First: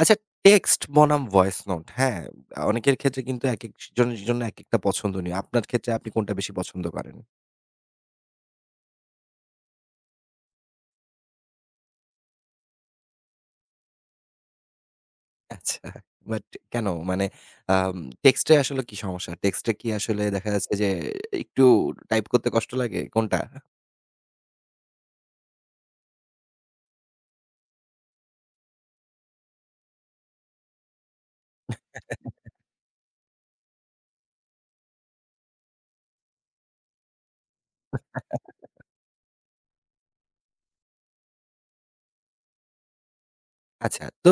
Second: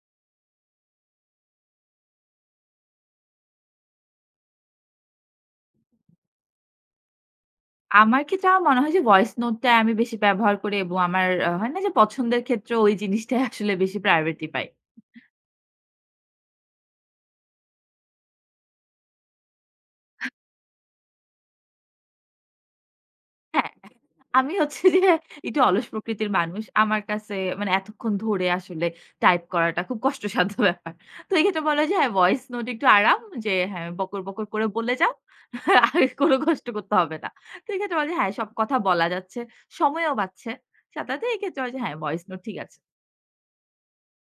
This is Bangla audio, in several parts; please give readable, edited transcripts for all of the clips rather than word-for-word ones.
আচ্ছা, টেক্সট বনাম ভয়েস নোট, হ্যাঁ? অনেকের ক্ষেত্রে কিন্তু একেক জনের জন্য একেকটা পছন্দনীয়। আপনার ক্ষেত্রে আপনি কোনটা বেশি পছন্দ করেন? আমার ক্ষেত্রে আমার মনে হয় যে ভয়েস নোটটা আমি বেশি ব্যবহার করি এবং আমার হয় না যে পছন্দের ক্ষেত্রে ওই জিনিসটাই আসলে বেশি প্রায়োরিটি পাই। আচ্ছা। বাট কেন? মানে আম টেক্সটে আসলে কি সমস্যা? টেক্সটে কি আসলে দেখা যাচ্ছে যে একটু টাইপ করতে কষ্ট লাগে? কোনটা? হ্যাঁ, আমি হচ্ছে যে একটু অলস প্রকৃতির মানুষ। আমার কাছে মানে এতক্ষণ ধরে আসলে টাইপ করাটা খুব কষ্টসাধ্য ব্যাপার। তো এই ক্ষেত্রে বলা হয় যে হ্যাঁ, ভয়েস নোট একটু আরাম যে হ্যাঁ, বকর, বকর করে বলে যাও। আর কোন কষ্ট করতে হবে না। তো এই ক্ষেত্রে বলে যে হ্যাঁ, সব কথা বলা যাচ্ছে, সময়ও বাঁচছে। সাথে এই ক্ষেত্রে হয় যে হ্যাঁ, ভয়েস নোট ঠিক আছে। আচ্ছা। তো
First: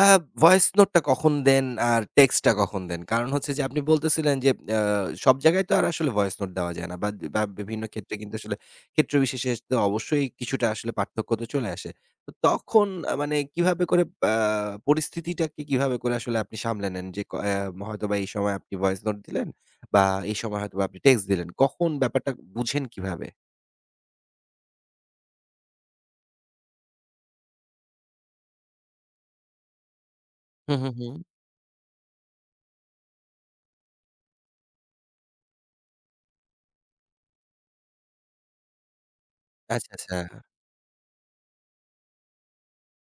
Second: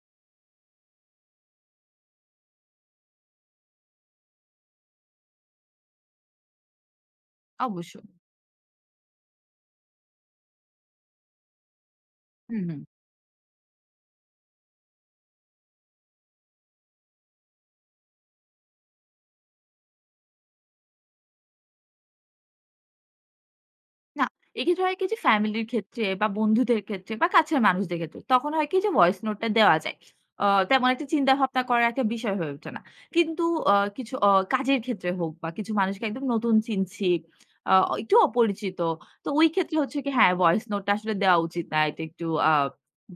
আ ভয়েস নোটটা কখন দেন আর টেক্সটটা কখন দেন? কারণ হচ্ছে যে আপনি বলতেছিলেন যে আ সব জায়গায় তো আর আসলে ভয়েস নোট দেওয়া যায় না। বা বা বিভিন্ন অবশ্যই। ক্ষেত্রে কিন্তু আসলে ক্ষেত্র বিশেষে তো অবশ্যই কিছুটা আসলে পার্থক্য তো চলে আসে। তো হুম। তখন মানে কিভাবে করে আ পরিস্থিতিটাকে কিভাবে করে আসলে আপনি সামলে নেন? যে ক অ্যা হয়তোবা এই সময় আপনি ভয়েস নোট দিলেন বা এই সময় হয়তোবা আপনি টেক্সট দিলেন। কখন ব্যাপারটা বুঝেন কিভাবে? না, এক্ষেত্রে হয় কি যে ফ্যামিলির ক্ষেত্রে বা বন্ধুদের ক্ষেত্রে বা কাছের মানুষদের ক্ষেত্রে তখন হয় কি যে ভয়েস নোটটা দেওয়া যায়। আ হুম, তেমন হুম, একটা হুম। চিন্তা ভাবনা করার একটা বিষয় হয়ে ওঠে না। কিন্তু আ কিছু আ কাজের ক্ষেত্রে হোক বা কিছু মানুষকে একদম নতুন চিনছি, আ একটু অপরিচিত। তো ওই ক্ষেত্রে আচ্ছা, হচ্ছে কি আচ্ছা। হ্যাঁ, ভয়েস নোটটা আসলে দেওয়া উচিত না। এটা একটু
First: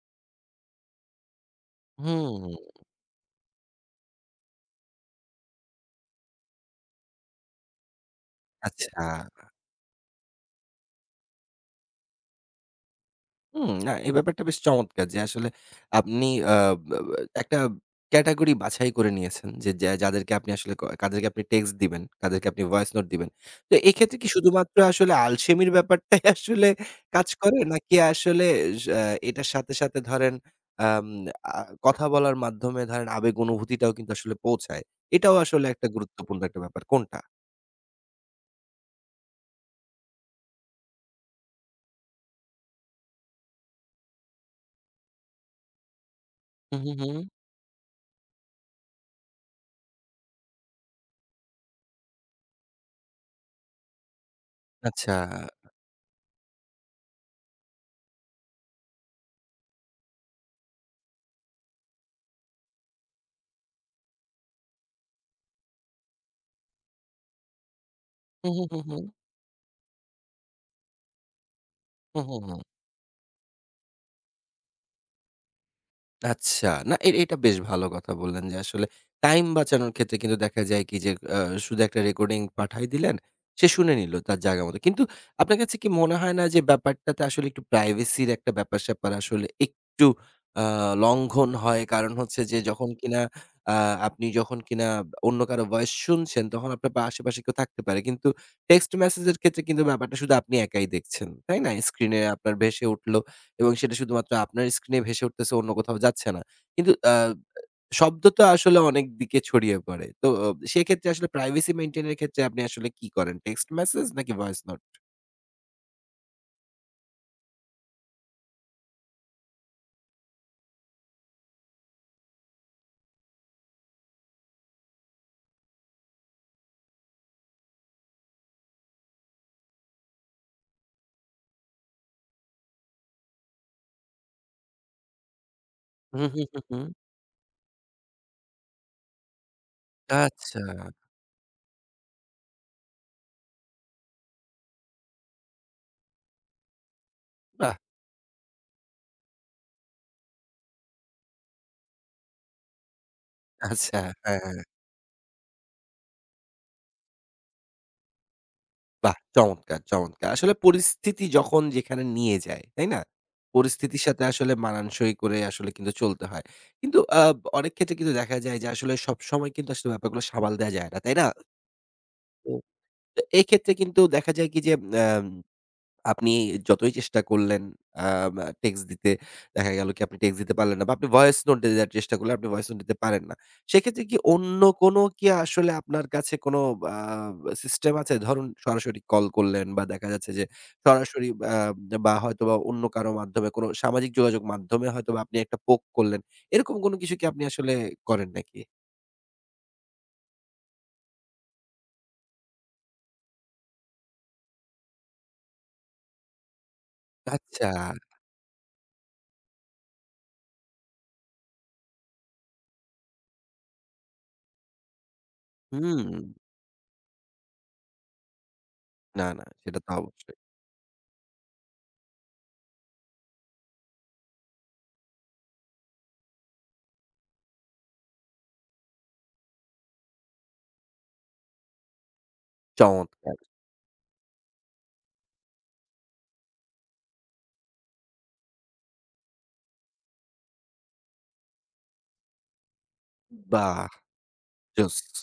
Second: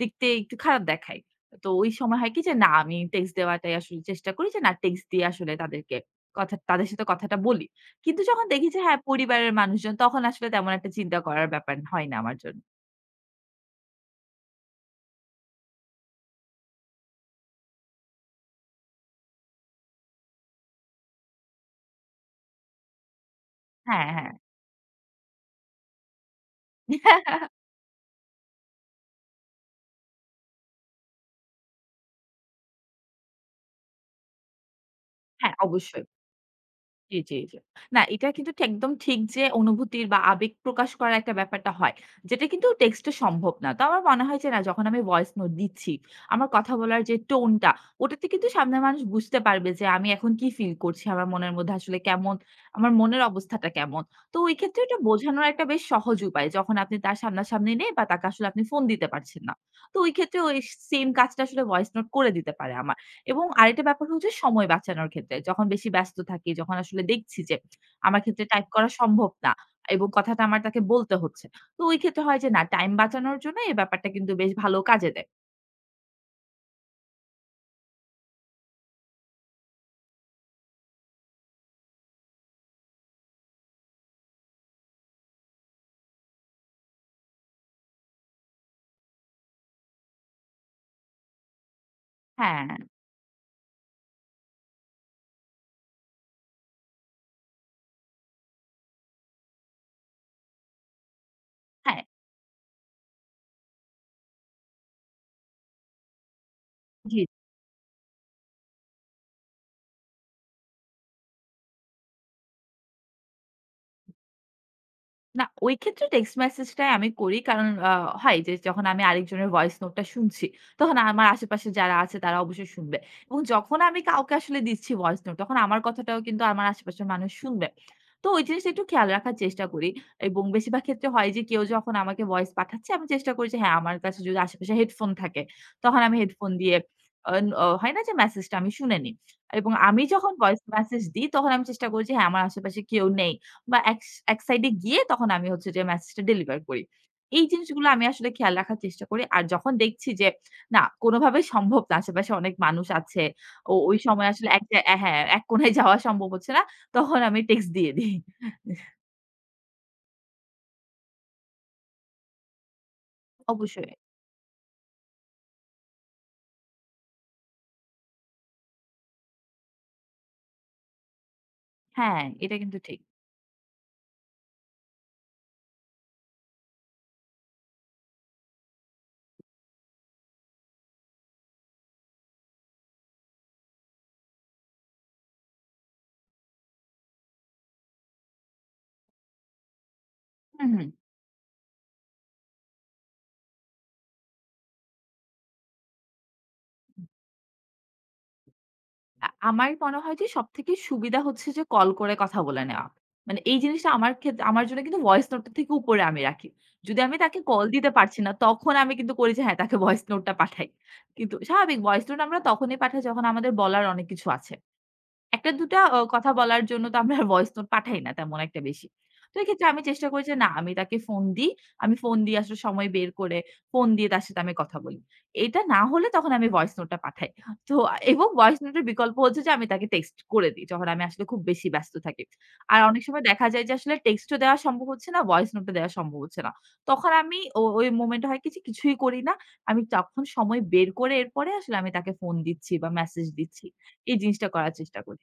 দেখতে একটু খারাপ দেখায়। তো ওই সময় হয় কি যে না হুম। আমি টেক্সট দেওয়াটাই আসলে চেষ্টা করি যে না টেক্সট দিয়ে আসলে তাদেরকে তাদের সাথে কথাটা বলি। কিন্তু যখন দেখি যে হ্যাঁ, আচ্ছা। পরিবারের মানুষজন তখন আসলে তেমন একটা চিন্তা করার ব্যাপার হয় না আমার জন্য। না, এই ব্যাপারটা বেশ চমৎকার যে আসলে আপনি আ বা বা একটা ক্যাটেগরি বাছাই করে নিয়েছেন যে যাদেরকে আপনি আসলে কাদেরকে আপনি টেক্সট দিবেন, কাদেরকে আপনি ভয়েস নোট দিবেন। তো হ্যাঁ, এক্ষেত্রে কি হ্যাঁ। শুধুমাত্র আসলে আলসেমির ব্যাপারটাই আসলে কাজ করে? নাকি আসলে স এটার সাথে, সাথে ধরেন আম আ কথা বলার মাধ্যমে ধরেন আবেগ অনুভূতিটাও কিন্তু আসলে পৌঁছায়। এটাও হ্যাঁ, আসলে একটা অবশ্যই। গুরুত্বপূর্ণ একটা ব্যাপার। কোনটা? জি, জি, জি। না এটা কিন্তু ঠিক একদম ঠিক যে অনুভূতির বা আবেগ প্রকাশ করার একটা ব্যাপারটা হয়। যেটা কিন্তু টেক্সটে সম্ভব না। তো আমার মনে হয় যে না যখন আমি ভয়েস নোট দিচ্ছি, আমার কথা হুম, হুম, বলার যে হুম। টোনটা ওটাতে কিন্তু সামনের মানুষ বুঝতে পারবে যে আমি এখন কি ফিল করছি, আমার মনের মধ্যে আসলে কেমন, আমার মনের অবস্থাটা কেমন। তো ওই ক্ষেত্রে এটা আচ্ছা। বোঝানোর একটা বেশ সহজ উপায়। যখন আপনি তার সামনাসামনি নেই বা তাকে আসলে আপনি ফোন দিতে পারছেন না। তো ওই ক্ষেত্রে সেম কাজটা আসলে ভয়েস নোট করে দিতে পারে আমার। এবং আরেকটা ব্যাপার হচ্ছে সময় বাঁচানোর ক্ষেত্রে। যখন বেশি ব্যস্ত থাকি, যখন আসলে দেখছি যে আমার ক্ষেত্রে হুম, হুম, টাইপ হুম, করা হুম। সম্ভব না এবং কথাটা আমার তাকে বলতে হচ্ছে। তো ওই হুম, ক্ষেত্রে হয় হুম, যে হুম। না টাইম বাঁচানোর জন্য এই ব্যাপারটা কিন্তু বেশ ভালো কাজে দেয়। আচ্ছা। না এটা বেশ ভালো কথা বললেন যে আসলে টাইম বাঁচানোর ক্ষেত্রে কিন্তু দেখা যায় কি যে আ শুধু একটা রেকর্ডিং পাঠায় দিলেন, সে শুনে নিল তার জায়গা মতো। কিন্তু আপনার কাছে কি মনে হয় না যে ব্যাপারটাতে আসলে একটু প্রাইভেসির একটা ব্যাপার-স্যাপার আসলে একটু আ লঙ্ঘন হয়? কারণ হচ্ছে যে হ্যাঁ, যখন কিনা আ আপনি যখন কিনা অন্য কারো ভয়েস শুনছেন তখন আপনার আশেপাশে কেউ থাকতে পারে। কিন্তু টেক্সট মেসেজের ক্ষেত্রে কিন্তু ব্যাপারটা শুধু আপনি একাই দেখছেন। তাই না? হ্যাঁ। স্ক্রিনে আপনার ভেসে উঠল। এবং সেটা শুধুমাত্র আপনার স্ক্রিনে ভেসে উঠতেছে, অন্য কোথাও যাচ্ছে না। কিন্তু জি। শব্দ তো আসলে অনেক দিকে ছড়িয়ে পড়ে। তো সেক্ষেত্রে আসলে প্রাইভেসি মেইনটেইন এর ক্ষেত্রে আপনি আসলে কি করেন? টেক্সট মেসেজ নাকি ভয়েস নোট? না, ওই ক্ষেত্রে টেক্সট মেসেজটাই আমি করি। কারণ হয় যে যখন আমি আরেকজনের ভয়েস নোটটা শুনছি, তখন আমার আশেপাশে যারা আছে তারা অবশ্যই শুনবে। এবং যখন আমি কাউকে আসলে দিচ্ছি ভয়েস নোট, তখন আমার কথাটাও কিন্তু আমার আশেপাশের মানুষ শুনবে। তো ওই জিনিসটা একটু খেয়াল রাখার চেষ্টা করি। এবং বেশিরভাগ ক্ষেত্রে হয় যে কেউ যখন আমাকে ভয়েস পাঠাচ্ছে, আমি চেষ্টা করি যে হ্যাঁ, আমার কাছে যদি আশেপাশে হেডফোন থাকে, তখন আমি হুম, হুম, হেডফোন হুম, দিয়ে হুম। আ অ হয় না যে মেসেজটা আমি শুনে নিই। এবং আমি যখন আচ্ছা। ভয়েস মেসেজ দিই, তখন আমি চেষ্টা করি যে হ্যাঁ, আমার আশেপাশে কেউ নেই। বা এক এক সাইডে গিয়ে তখন আমি হচ্ছে যে মেসেজটা ডেলিভার করি। এই বাহ! জিনিসগুলো আমি আসলে খেয়াল রাখার চেষ্টা করি। আর যখন দেখছি যে না কোনভাবেই সম্ভব না, আশেপাশে অনেক মানুষ আছে। ও আচ্ছা। ওই সময় হ্যাঁ, আসলে হ্যাঁ। এক জায় অ্যা হ্যাঁ, এক কোণায় যাওয়া সম্ভব হচ্ছে না। তখন আমি টেক্সট দিয়ে দিই। বাহ! চমৎকার, চমৎকার। আসলে পরিস্থিতি যখন যেখানে নিয়ে যায়, তাই না? অবশ্যই। পরিস্থিতির সাথে আসলে মানানসই করে আসলে কিন্তু চলতে হয়। কিন্তু অনেক ক্ষেত্রে কিন্তু দেখা যায় যে আসলে সবসময় কিন্তু আসলে ব্যাপারগুলো সামাল দেয়া যায় না, তাই না? হ্যাঁ, এটা কিন্তু ঠিক। তো এক্ষেত্রে কিন্তু দেখা যায় কি যে আম আপনি যতই চেষ্টা করলেন আম টেক্সট দিতে, দেখা গেল কি আপনি টেক্সট দিতে পারলেন না বা আপনি ভয়েস নোট দেওয়ার চেষ্টা করলেন, আপনি ভয়েস নোট দিতে পারেন না। সেক্ষেত্রে কি অন্য কোনো কি আসলে আপনার কাছে কোনো আ সিস্টেম আছে? ধরুন সরাসরি কল করলেন বা দেখা যাচ্ছে যে হু। সরাসরি আ বা হয়তোবা অন্য কারো মাধ্যমে কোনো সামাজিক যোগাযোগ মাধ্যমে হয়তোবা আপনি একটা পোক করলেন। এরকম কোনো কিছু কি আপনি আসলে করেন নাকি? আমার মনে হয় যে সবথেকে সুবিধা হচ্ছে যে কল করে কথা বলে নেওয়া। মানে এই জিনিসটা আমার জন্য কিন্তু ভয়েস নোট এর থেকে উপরে আমি রাখি। যদি আমি তাকে কল আচ্ছা। দিতে পারছি না তখন আমি কিন্তু করি যে হ্যাঁ, তাকে ভয়েস নোটটা পাঠাই। কিন্তু স্বাভাবিক ভয়েস নোট আমরা তখনই পাঠাই যখন আমাদের বলার অনেক কিছু আছে। একটা দুটা হুম। কথা বলার জন্য তো আমরা ভয়েস নোট পাঠাই না তেমন একটা বেশি। না, তো না, এক্ষেত্রে সেটা আমি তো চেষ্টা করি যে অবশ্যই। না আমি তাকে ফোন দিই। আমি ফোন দিয়ে আসলে সময় বের করে ফোন দিয়ে তার সাথে আমি কথা বলি। এটা না হলে তখন আমি ভয়েস নোটটা পাঠাই। তো এবং ভয়েস নোটের বিকল্প হচ্ছে যে আমি তাকে টেক্সট করে দিই। যখন আমি আসলে খুব বেশি ব্যস্ত থাকি। আর অনেক সময় চমৎকার! দেখা যায় যে আসলে টেক্সটও দেওয়া সম্ভব হচ্ছে না, ভয়েস নোটও দেওয়া সম্ভব হচ্ছে না। তখন আমি ওই মোমেন্টে হয় কি যে কিছুই করি না। আমি তখন সময় বের করে এরপরে আসলে আমি তাকে ফোন দিচ্ছি বা মেসেজ দিচ্ছি। বাহ! এই জিনিসটা করার জোস, চেষ্টা করি।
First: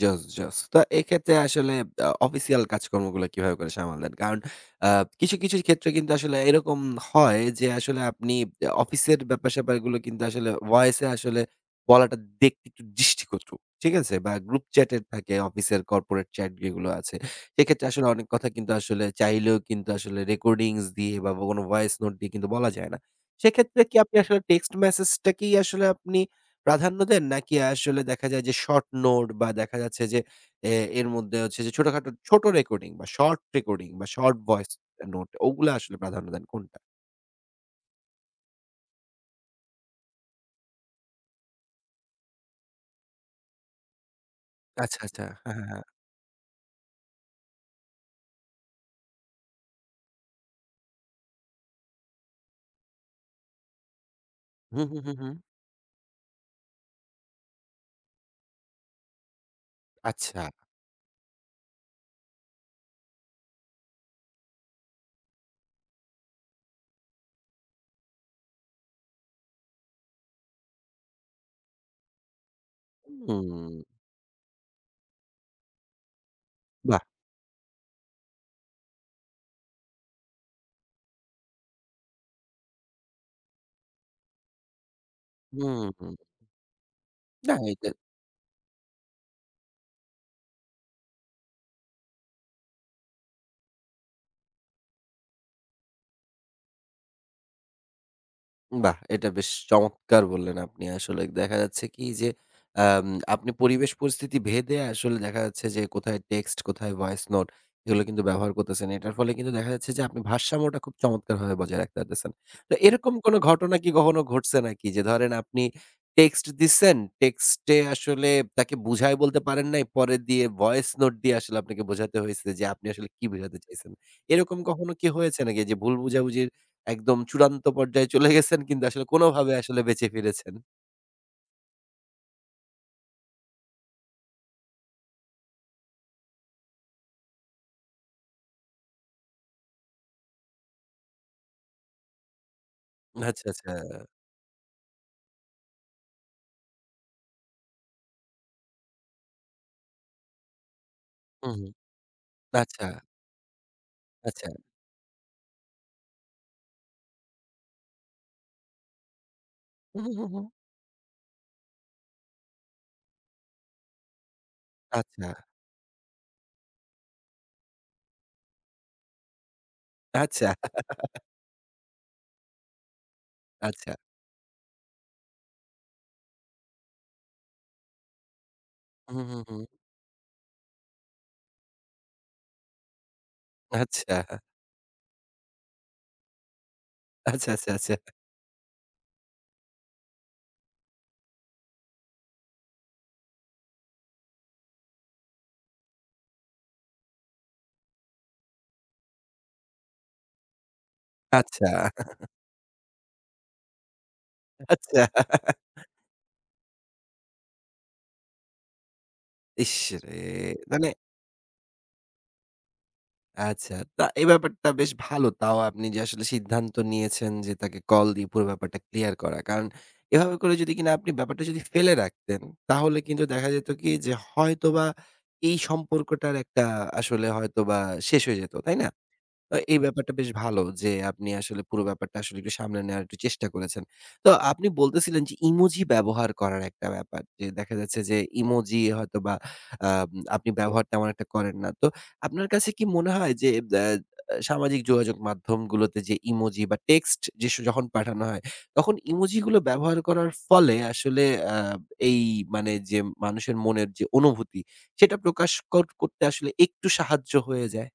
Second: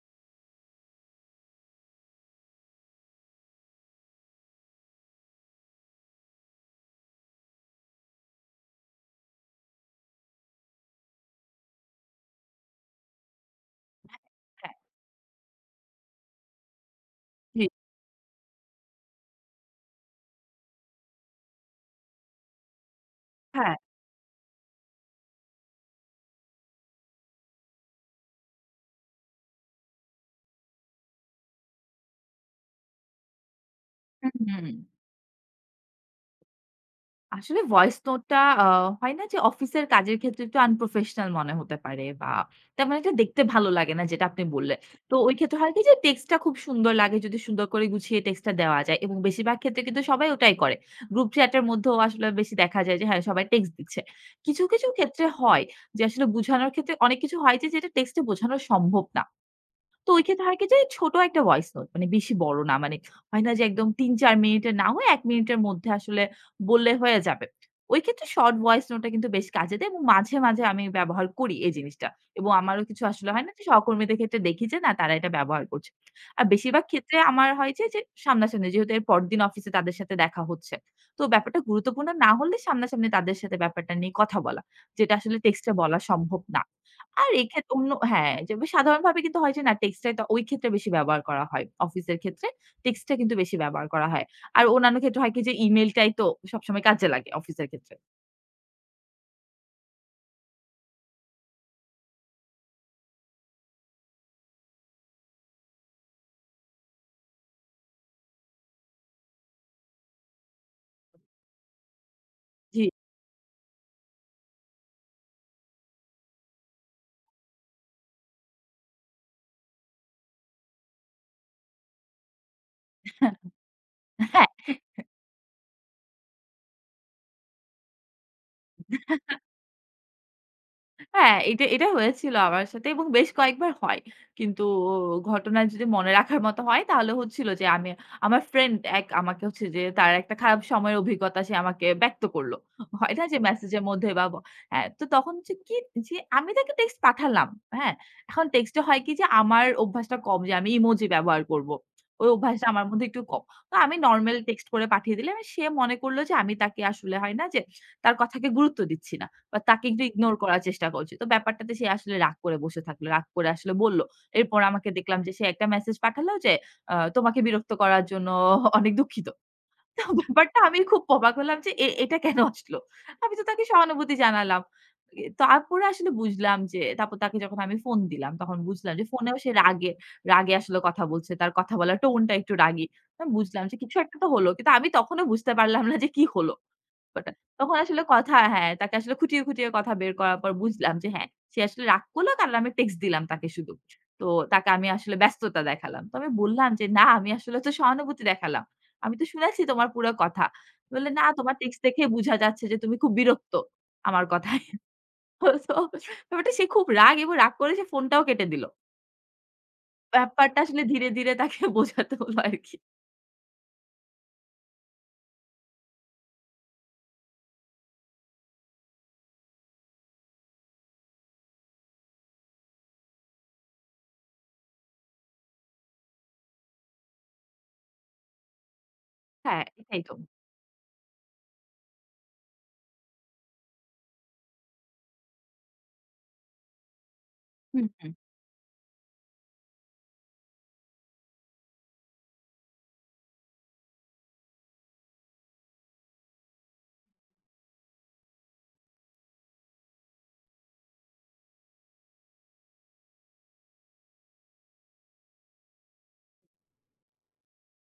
জোস, জোস। তো এক্ষেত্রে আসলে অফিসিয়াল কাজকর্মগুলো কিভাবে করে সামাল দেন? কারণ আ কিছু, কিছু ক্ষেত্রে কিন্তু আসলে এরকম হয় যে আসলে আপনি অফিসের ব্যাপার-স্যাপারগুলো কিন্তু আসলে ভয়েসে আসলে বলাটা দেখতে একটু দৃষ্টিকটু। ঠিক আছে? বা গ্রুপ হ্যাঁ, চ্যাটের থাকে অফিসের কর্পোরেট চ্যাট যেগুলো আছে। জি, সেক্ষেত্রে আসলে অনেক কথা কিন্তু আসলে চাইলেও কিন্তু আসলে রেকর্ডিংস দিয়ে বা কোনো ভয়েস নোট দিয়ে কিন্তু বলা যায় না। হ্যাঁ। সেক্ষেত্রে কি আপনি আসলে টেক্সট মেসেজটাকেই আসলে আপনি প্রাধান্য দেন? নাকি আসলে দেখা যায় যে শর্ট নোট বা দেখা যাচ্ছে যে এ এর মধ্যে হচ্ছে যে ছোটখাটো ছোট রেকর্ডিং বা শর্ট রেকর্ডিং বা শর্ট হুম। ভয়েস নোট, ওগুলা আসলে প্রাধান্য দেন কোনটা? আসলে ভয়েস নোটটা আ হয় না যে অফিসের কাজের ক্ষেত্রে একটু আনপ্রফেশনাল মনে হতে পারে বা তেমন একটা দেখতে ভালো লাগে না যেটা আপনি বললেন। আচ্ছা, তো আচ্ছা। ওই হ্যাঁ, ক্ষেত্রে হ্যাঁ, হয় কি হ্যাঁ। যে টেক্সটটা খুব সুন্দর লাগে যদি সুন্দর করে গুছিয়ে টেক্সটটা দেওয়া যায় এবং বেশিরভাগ ক্ষেত্রে কিন্তু সবাই ওটাই করে। গ্রুপ চ্যাটের মধ্যেও আসলে বেশি দেখা যায় যে হ্যাঁ, সবাই টেক্সট দিচ্ছে। কিছু, হুম, কিছু হুম, হুম, ক্ষেত্রে হুম। হয় যে আসলে বোঝানোর ক্ষেত্রে অনেক কিছু হয় যে যেটা টেক্সটে বোঝানো সম্ভব না। তো ওই আচ্ছা। ক্ষেত্রে হয় কি যে ছোট একটা ভয়েস নোট মানে বেশি বড় না মানে হয় না যে একদম ৩-৪ মিনিটের না হয়ে ১ মিনিটের মধ্যে আসলে বললে হয়ে যাবে। ওই ক্ষেত্রে শর্ট ভয়েস নোটটা কিন্তু বেশ কাজে দেয় এবং মাঝে মাঝে আমি ব্যবহার করি এই জিনিসটা। এবং আমারও কিছু আসলে হয় হুম। না যে সহকর্মীদের ক্ষেত্রে দেখি যে না তারা এটা ব্যবহার করছে। আর বেশিরভাগ বাহ! ক্ষেত্রে আমার হয় যে সামনাসামনি যেহেতু এর পরদিন অফিসে তাদের সাথে দেখা হচ্ছে। তো ব্যাপারটা গুরুত্বপূর্ণ না হলে সামনাসামনি তাদের সাথে ব্যাপারটা নিয়ে কথা বলা। যেটা আসলে টেক্সটে হুম, বলা হুম। সম্ভব না। আর না এক্ষেত্রে এইটা অন্য হ্যাঁ, যে সাধারণভাবে কিন্তু হয় যে না টেক্সটাইলটা ওই ক্ষেত্রে বেশি ব্যবহার করা হয়। অফিসের ক্ষেত্রে টেক্সটটা কিন্তু বেশি ব্যবহার করা হয়। আর অন্যান্য ক্ষেত্রে হয় কি যে ইমেইলটাই তো সবসময় কাজে লাগে অফিসের ক্ষেত্রে। বাহ! এটা বেশ চমৎকার বললেন আপনি। আসলে দেখা যাচ্ছে কি যে, আম আপনি পরিবেশ পরিস্থিতি ভেদে আসলে দেখা যাচ্ছে যে, কোথায় টেক্সট, কোথায় ভয়েস নোট এগুলো কিন্তু ব্যবহার করতেছেন। এটার ফলে কিন্তু দেখা যাচ্ছে যে, আপনি ভারসাম্যটা খুব চমৎকারভাবে বজায় রাখতে পারতেছেন। তো জি। এরকম কোনো ঘটনা কি কখনো ঘটছে নাকি? যে ধরেন আপনি টেক্সট দিচ্ছেন, টেক্সটে আসলে তাকে বুঝায় বলতে পারেন নাই, পরে দিয়ে ভয়েস নোট দিয়ে আসলে আপনাকে বোঝাতে হয়েছে যে, আপনি আসলে কি বোঝাতে চাইছেন। এরকম কখনো কি হয়েছে নাকি যে, ভুল বুঝাবুঝির একদম চূড়ান্ত পর্যায়ে চলে গেছেন কিন্তু আসলে কোনভাবে আসলে বেঁচে ফিরেছেন। হ্যাঁ, এটা এটা হয়েছিল আমার সাথে এবং বেশ কয়েকবার হয়। কিন্তু ঘটনা যদি মনে রাখার মতো হয় তাহলে হচ্ছিল যে আমি আমার ফ্রেন্ড এক আমাকে হচ্ছে যে তার একটা খারাপ সময়ের অভিজ্ঞতা সে আমাকে ব্যক্ত করল। হয় না যে আচ্ছা, আচ্ছা। মেসেজের মধ্যে বা ব হ্যাঁ, তো তখন হচ্ছে কি যে আমি তাকে টেক্সট পাঠালাম। হ্যাঁ? এখন টেক্সটে হয় কি যে আমার অভ্যাসটা কম যে আমি ইমোজি ব্যবহার হুম, হুম। করব। ওই অভ্যাসটা আচ্ছা, আমার মধ্যে একটু কম। তো আমি নরমাল আচ্ছা। টেক্সট করে পাঠিয়ে দিলাম। সে মনে করল যে আমি তাকে আসলে হয় না যে তার কথাকে গুরুত্ব দিচ্ছি না। বা তাকে একটু হুম, হুম, হুম, ইগনোর হুম। করার চেষ্টা করছি। তো ব্যাপারটাতে সে আসলে রাগ করে বসে থাকলো। রাগ করে আসলে বলল। এরপর আমাকে দেখলাম আচ্ছা, যে সে একটা মেসেজ পাঠালো যে, "তোমাকে বিরক্ত করার জন্য অনেক দুঃখিত।" তো আচ্ছা, ব্যাপারটা আমি খুব অবাক হলাম যে এটা কেন আসলো? আমি তো তাকে আচ্ছা। সহানুভূতি জানালাম। তারপরে আসলে বুঝলাম যে তারপর তাকে যখন আমি ফোন দিলাম তখন বুঝলাম যে হুম, ফোনেও হুম, সে হুম। রাগে আসলে কথা বলছে। তার কথা বলার টোন টা একটু রাগী। আমি বুঝলাম যে কিছু আচ্ছা, একটা তো হলো। কিন্তু আমি তখনও বুঝতে পারলাম না যে কি হলো? ব্যাপারটা। আচ্ছা, আচ্ছা, তখন আচ্ছা, আসলে কথা হ্যাঁ, তাকে আসলে খুঁটিয়ে খুঁটিয়ে কথা বের করার পর বুঝলাম যে হ্যাঁ, সে আসলে রাগ করলো কারণ আমি টেক্সট দিলাম তাকে শুধু। তো তাকে আমি আসলে ব্যস্ততা দেখালাম। তো আমি বললাম যে, "না আমি আসলে তো সহানুভূতি দেখালাম।" আমি তো শুনেছি তোমার পুরো কথা। বললে, "না তোমার টেক্সট দেখে আচ্ছা, বুঝা যাচ্ছে যে তুমি খুব বিরক্ত আমার কথায়।" আচ্ছা। তো ব্যাপারটা সে খুব রাগ এবং রাগ করে সে ফোনটাও কেটে দিল। ইসরে! ব্যাপারটা আসলে মানে ধীরে ধীরে তাকে বোঝাতে হলো আরকি। আচ্ছা। তা এই ব্যাপারটা বেশ ভালো। তাও আপনি যে আসলে সিদ্ধান্ত নিয়েছেন যে তাকে কল দিয়ে পুরো ব্যাপারটা ক্লিয়ার করা। কারণ এভাবে করে যদি কিনা আপনি ব্যাপারটা যদি ফেলে রাখতেন, তাহলে কিন্তু দেখা যেত কি যে হয়তোবা এই সম্পর্কটার একটা আসলে হয়তোবা শেষ হয়ে যেত। তাই না? হ্যাঁ, এই এটাই ব্যাপারটা তো। বেশ ভালো যে আপনি আসলে পুরো ব্যাপারটা আসলে একটু সামলে নেওয়ার একটু চেষ্টা করেছেন। তো আপনি বলতেছিলেন যে ইমোজি ব্যবহার করার একটা ব্যাপার। যে দেখা হুম, যাচ্ছে হুম। যে ইমোজি হয়তোবা আম আপনি ব্যবহার তেমন একটা করেন না। তো আপনার কাছে কি মনে হয় যে সামাজিক যোগাযোগ মাধ্যমগুলোতে যে ইমোজি বা টেক্সট যখন পাঠানো হয়, তখন ইমোজিগুলো ব্যবহার করার ফলে আসলে আ এই মানে যে মানুষের মনের যে অনুভূতি, সেটা প্রকাশ করতে আসলে একটু সাহায্য হয়ে যায়?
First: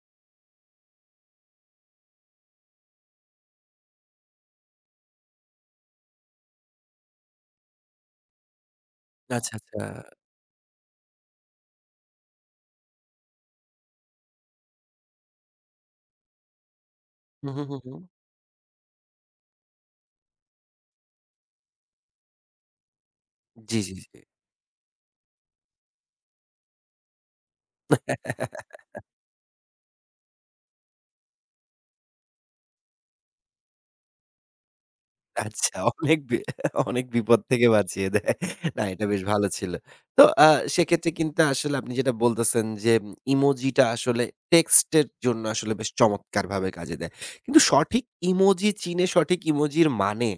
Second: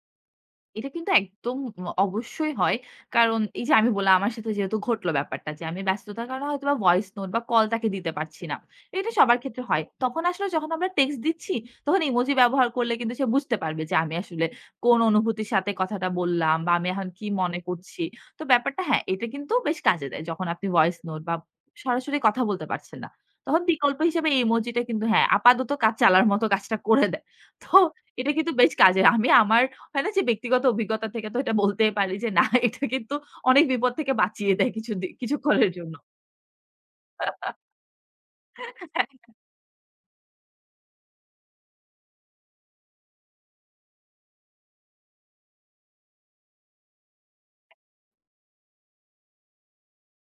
এটা কিন্তু একদম অবশ্যই হয়। কারণ এই যে আমি বললাম আমার সাথে যেহেতু ঘটল ব্যাপারটা যে আমি ব্যস্ততার কারণে হয়তোবা ভয়েস নোট বা কল তাকে দিতে পারছি না। এটা সবার আচ্ছা, ক্ষেত্রে আচ্ছা। হয়। তখন আসলে যখন আমরা টেক্সট দিচ্ছি তখন ইমোজি ব্যবহার করলে কিন্তু সে বুঝতে পারবে যে আমি আসলে কোন অনুভূতির সাথে কথাটা বললাম বা আমি এখন কি হুম, মনে হুম, হুম, হুম। করছি। তো ব্যাপারটা হ্যাঁ, এটা কিন্তু বেশ কাজে দেয়। যখন আপনি ভয়েস নোট বা সরাসরি কথা বলতে পারছেন না। তখন জি, জি, বিকল্প জি। হিসেবে এই ইমোজিটা কিন্তু হ্যাঁ, আপাতত কাজ চালার মতো কাজটা করে দেয়। তো এটা কিন্তু বেশ কাজের। আমি আমার হয় না যে ব্যক্তিগত অভিজ্ঞতা থেকে তো এটা বলতে পারি যে না এটা কিন্তু অনেক বিপদ থেকে বাঁচিয়ে দেয় কিছুক্ষণের আচ্ছা। জন্য। অনেক বি অনেক বিপদ থেকে বাঁচিয়ে দেয়। না, এটা বেশ হ্যাঁ। ভালো ছিল। তো সেক্ষেত্রে কিন্তু আসলে আপনি যেটা বলতেছেন যে ইমোজিটা আসলে টেক্সটের জন্য আসলে বেশ চমৎকারভাবে কাজে দেয়। কিন্তু সঠিক ইমোজি চিনে সঠিক ইমোজির মানে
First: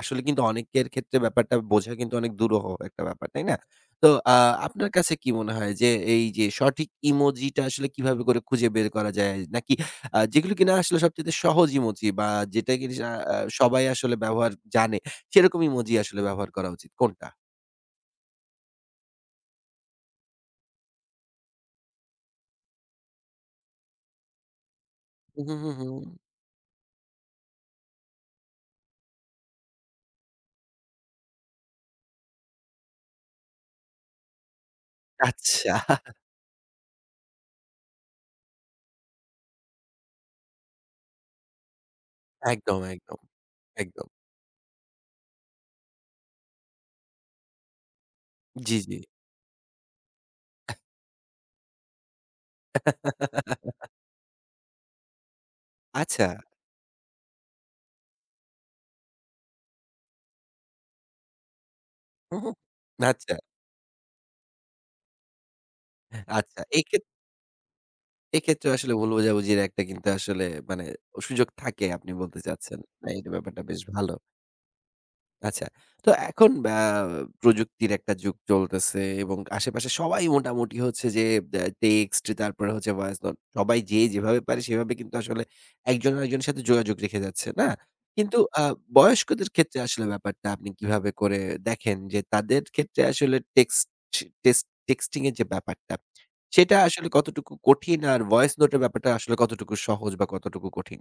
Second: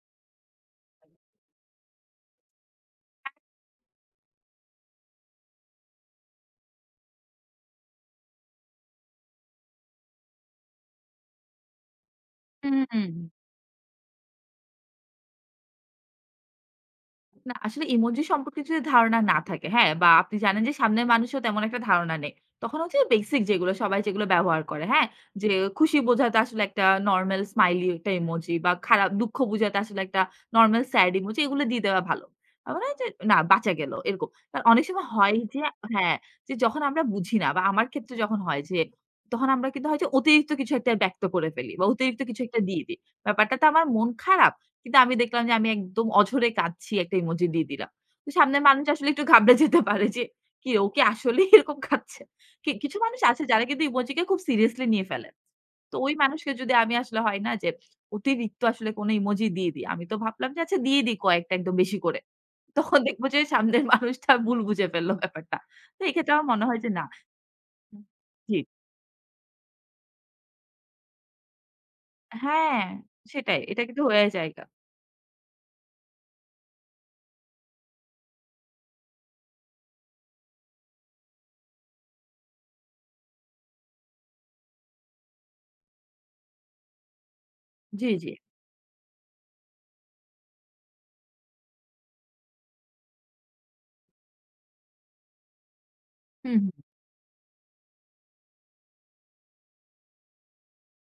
আসলে কিন্তু অনেকের ক্ষেত্রে ব্যাপারটা বোঝা কিন্তু অনেক দুরূহ একটা ব্যাপার, তাই না? তো আ আপনার কাছে কি মনে হয় যে এই যে সঠিক ইমোজিটা আসলে কিভাবে করে খুঁজে বের করা যায়? নাকি যেগুলো কিনা আসলে সবচাইতে সহজ ইমোজি বা যেটা কিনা হুম। সা আ সবাই আসলে ব্যবহার জানে সেরকম ইমোজি আসলে ব্যবহার করা উচিত কোনটা? না, আসলে ইমোজি সম্পর্কে যদি ধারণা না থাকে, হ্যাঁ? বা আপনি জানেন যে সামনের মানুষও তেমন একটা ধারণা নেই। তখন হচ্ছে বেসিক যেগুলো সবাই যেগুলো ব্যবহার করে, হ্যাঁ? যে হু, হু, হু। খুশি বোঝাতে আসলে একটা নরমাল স্মাইলি একটা ইমোজি বা খারাপ দুঃখ বোঝাতে আসলে একটা নরমাল স্যাড ইমোজি এগুলো দিয়ে দেওয়া ভালো। আমার মনে হয় যে না বাঁচা গেল এরকম। কারণ অনেক সময় হয় যে আচ্ছা। হ্যাঁ, যখন আমরা বুঝি না বা আমার ক্ষেত্রে যখন হয় যে তখন আমরা কিন্তু হয় যে অতিরিক্ত কিছু একটা ব্যক্ত করে ফেলি বা অতিরিক্ত কিছু একটা একদম, দিয়ে দিই। একদম, ব্যাপারটাতে আমার একদম। মন খারাপ। কিন্তু আমি দেখলাম যে আমি একদম অঝরে কাঁদছি একটা ইমোজি দিয়ে দিলাম। তো সামনের জি, মানুষ জি। আসলে একটু ঘাবড়ে যেতে পারে যে, "কি আসলেই এরকম কাঁদছে?" কিছু মানুষ আছে যারা কিন্তু ইমোজিকে খুব সিরিয়াসলি নিয়ে ফেলে। তো ওই আচ্ছা। মানুষকে যদি আমি আসলে হয় না যে অতিরিক্ত আসলে কোনো ইমোজি দিয়ে দিই। আমি তো ভাবলাম যে আচ্ছা দিয়ে দিই কয়েকটা একদম বেশি করে। হু, হু। তখন দেখব আচ্ছা, যে সামনের মানুষটা ভুল বুঝে ফেললো ব্যাপারটা। তো এক্ষেত্রে আমার আচ্ছা। মনে হয় যে না জি। এক্ষেত্রে আসলে ভুল বোঝাবুঝির একটা কিন্তু আসলে মানে সুযোগ থাকে আপনি বলতে চাচ্ছেন। হ্যাঁ, না, এই সেটাই। ব্যাপারটা বেশ এটা কিন্তু ভালো। হয়ে জায়গা। আচ্ছা। তো এখন আ প্রযুক্তির একটা যুগ চলতেছে এবং আশেপাশে সবাই মোটামুটি হচ্ছে যে টেক্সট তারপরে হচ্ছে ভয়েস নোট সবাই যে যেভাবে পারে সেভাবে কিন্তু আসলে একজন আরেকজনের সাথে যোগাযোগ রেখে যাচ্ছে, না? জি। কিন্তু বয়স্কদের ক্ষেত্রে আসলে ব্যাপারটা আপনি কিভাবে করে দেখেন যে তাদের ক্ষেত্রে আসলে টেক্স টেক্সটিং এর যে ব্যাপারটা হুম, সেটা হুম। আসলে কতটুকু কঠিন আর ভয়েস নোটের ব্যাপারটা আসলে কতটুকু সহজ বা কতটুকু কঠিন?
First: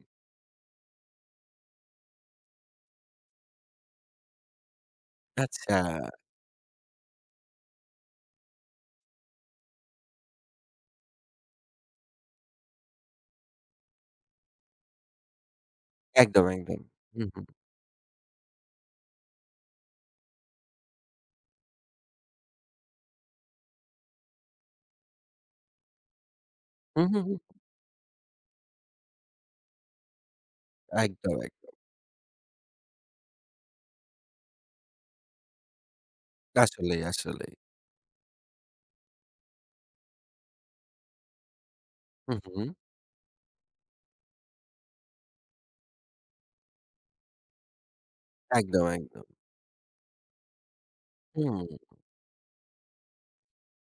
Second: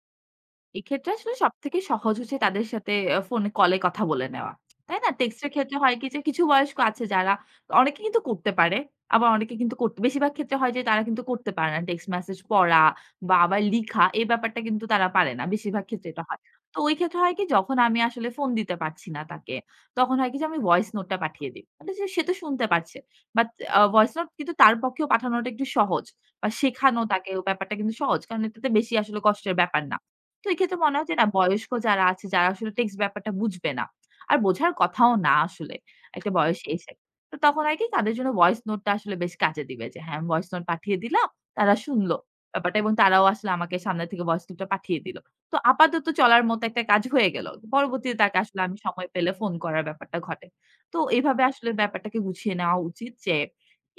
এক্ষেত্রে আসলে সবথেকে সহজ হচ্ছে তাদের সাথে ফোনে কলে কথা বলে নেওয়া। তাই না? টেক্সটের আচ্ছা, ক্ষেত্রে হয় কি যে কিছু বয়স্ক আছে যারা অনেকে কিন্তু করতে পারে। আবার অনেকে কিন্তু করতে বেশিরভাগ ক্ষেত্রে হয় যে তারা কিন্তু করতে পারে না। টেক্সট মেসেজ পড়া বা আবার লিখা এই ব্যাপারটা কিন্তু তারা পারে না। বেশিরভাগ ক্ষেত্রে এটা হয়। একদম, তো একদম। ওই ক্ষেত্রে হুম, হয় কি হুম। যখন আমি আসলে ফোন দিতে পারছি না তাকে, তখন হয় কি যে আমি ভয়েস নোটটা পাঠিয়ে দিই। মানে সে সে তো শুনতে পারছে। বাট ভয়েস নোট কিন্তু তার পক্ষেও পাঠানোটা একটু সহজ। বা শেখানো হুম, হুম, তাকে হুম। ও ব্যাপারটা কিন্তু সহজ। কারণ এটাতে বেশি আসলে কষ্টের ব্যাপার না। তো এক্ষেত্রে মনে হয় যে না একদম, বয়স্ক একদম। যারা আছে যারা আসলে টেক্সট ব্যাপারটা বুঝবে না। আর বোঝার কথাও না আসলে একটা বয়সে এসে। আসলেই, তো আসলেই। তখন আর কি তাদের জন্য ভয়েস নোটটা আসলে বেশ কাজে দিবে যে হ্যাঁ, আমি ভয়েস নোট পাঠিয়ে দিলাম। তারা শুনল হুম, হুম। ব্যাপারটা এবং তারাও আসলে আমাকে সামনে থেকে ভয়েস নোটটা পাঠিয়ে দিল। তো আপাতত চলার মতো একটা কাজ হয়ে গেল। পরবর্তীতে তাকে আসলে আমি একদম, সময় একদম। পেলে ফোন করার ব্যাপারটা ঘটে। তো এভাবে হুম। আসলে ব্যাপারটাকে গুছিয়ে নেওয়া উচিত যে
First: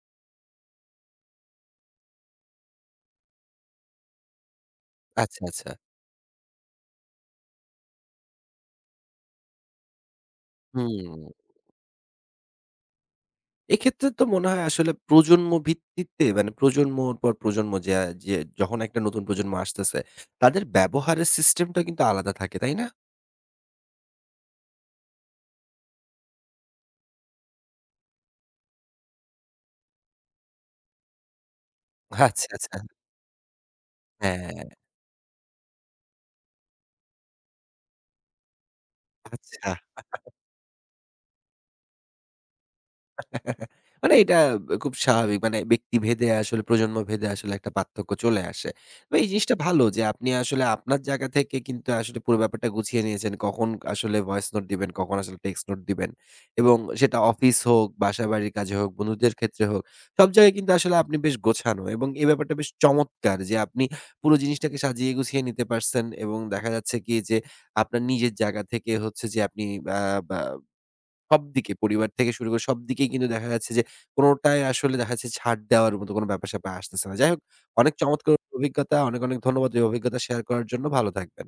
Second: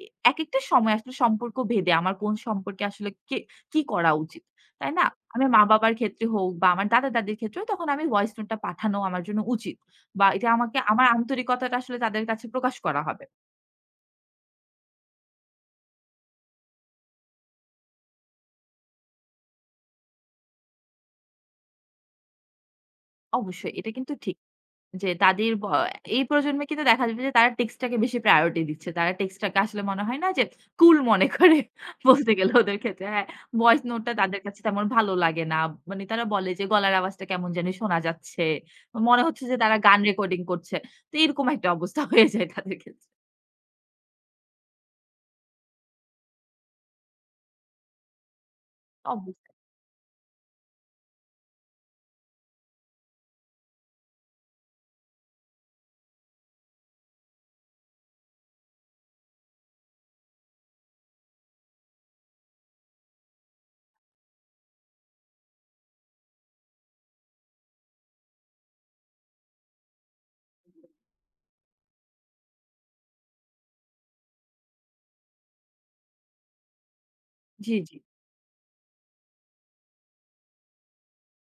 এ একেকটা সময় আসলে সম্পর্ক ভেদে আমার কোন সম্পর্কে আসলে কে কি করা উচিত। তাই না? আচ্ছা, আমার আচ্ছা। মা-বাবার ক্ষেত্রে হোক বা আমার দাদা-দাদির ক্ষেত্রেও তখন আমি ভয়েস নোটটা পাঠানো আমার জন্য উচিত। বা এটা আমাকে আমার হুম। আন্তরিকতাটা আসলে তাদের কাছে প্রকাশ করা হবে। এক্ষেত্রে তো মনে হয় আসলে প্রজন্ম ভিত্তিতে মানে প্রজন্মর পর প্রজন্ম যে যে যখন একটা নতুন প্রজন্ম আসতেছে, তাদের ব্যবহারের সিস্টেমটা কিন্তু আলাদা থাকে, তাই না? অবশ্যই এটা কিন্তু ঠিক। যে তাদের ব এই প্রজন্মে কিন্তু দেখা যাবে যে তারা টেক্সটটাকে বেশি প্রায়োরিটি দিচ্ছে। তারা টেক্সটটাকে আসলে মনে হয় না যে কুল মনে করে বলতে আচ্ছা, গেলে ওদের আচ্ছা। ক্ষেত্রে। হ্যাঁ, ভয়েস নোটটা তাদের হ্যাঁ, কাছে তেমন ভালো লাগে না। মানে তারা বলে যে গলার আওয়াজটা কেমন জানি শোনা যাচ্ছে। মনে হচ্ছে যে আচ্ছা। তারা গান রেকর্ডিং করছে। তো এরকম একটা অবস্থা হয়ে যায় তাদের ক্ষেত্রে। মানে এটা খুব স্বাভাবিক। মানে ব্যক্তিভেদে আসলে প্রজন্মভেদে আসলে একটা পার্থক্য চলে আসে। তো এই জিনিসটা অবশ্যই। ভালো যে আপনি আসলে আপনার জায়গা থেকে কিন্তু আসলে পুরো ব্যাপারটা গুছিয়ে নিয়েছেন। কখন আসলে ভয়েস নোট দিবেন, কখন আসলে টেক্সট নোট দিবেন। এবং সেটা অফিস হোক, বাসাবাড়ির কাজে হোক, বন্ধুদের ক্ষেত্রে হোক, সব জায়গায় কিন্তু আসলে আপনি বেশ গোছানো এবং এই ব্যাপারটা বেশ চমৎকার যে আপনি পুরো জিনিসটাকে সাজিয়ে গুছিয়ে নিতে পারছেন এবং দেখা যাচ্ছে কি যে আপনার নিজের জায়গা থেকে হচ্ছে যে আপনি আ বা সবদিকে পরিবার থেকে শুরু করে সবদিকেই কিন্তু দেখা যাচ্ছে যে কোনটাই আসলে দেখা যাচ্ছে ছাড় দেওয়ার মতো কোনো ব্যাপার-স্যাপার আসতেছে না। যাই হোক, জি, অনেক জি। চমৎকার অভিজ্ঞতা। অনেক, অনেক ধন্যবাদ এই অভিজ্ঞতা শেয়ার করার জন্য। ভালো থাকবেন।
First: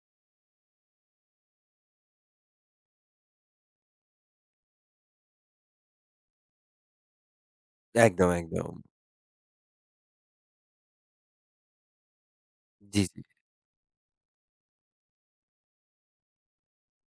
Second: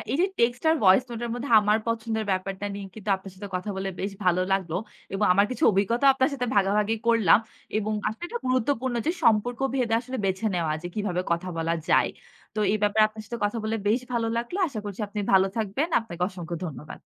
এই যে টেক্সট আর ভয়েস নোটের মধ্যে আমার পছন্দের ব্যাপারটা নিয়ে কিন্তু আপনার সাথে কথা বলে বেশ ভালো লাগলো এবং আমার কিছু অভিজ্ঞতা আপনার সাথে ভাগাভাগি করলাম এবং আসলে একদম, এটা একদম। গুরুত্বপূর্ণ যে সম্পর্ক ভেদে আসলে বেছে নেওয়া যে কিভাবে কথা বলা যায়। তো এই জি, ব্যাপারে জি। আপনার সাথে কথা বলে বেশ ভালো লাগলো। আশা করছি আপনি ভালো থাকবেন। আপনাকে অসংখ্য ধন্যবাদ।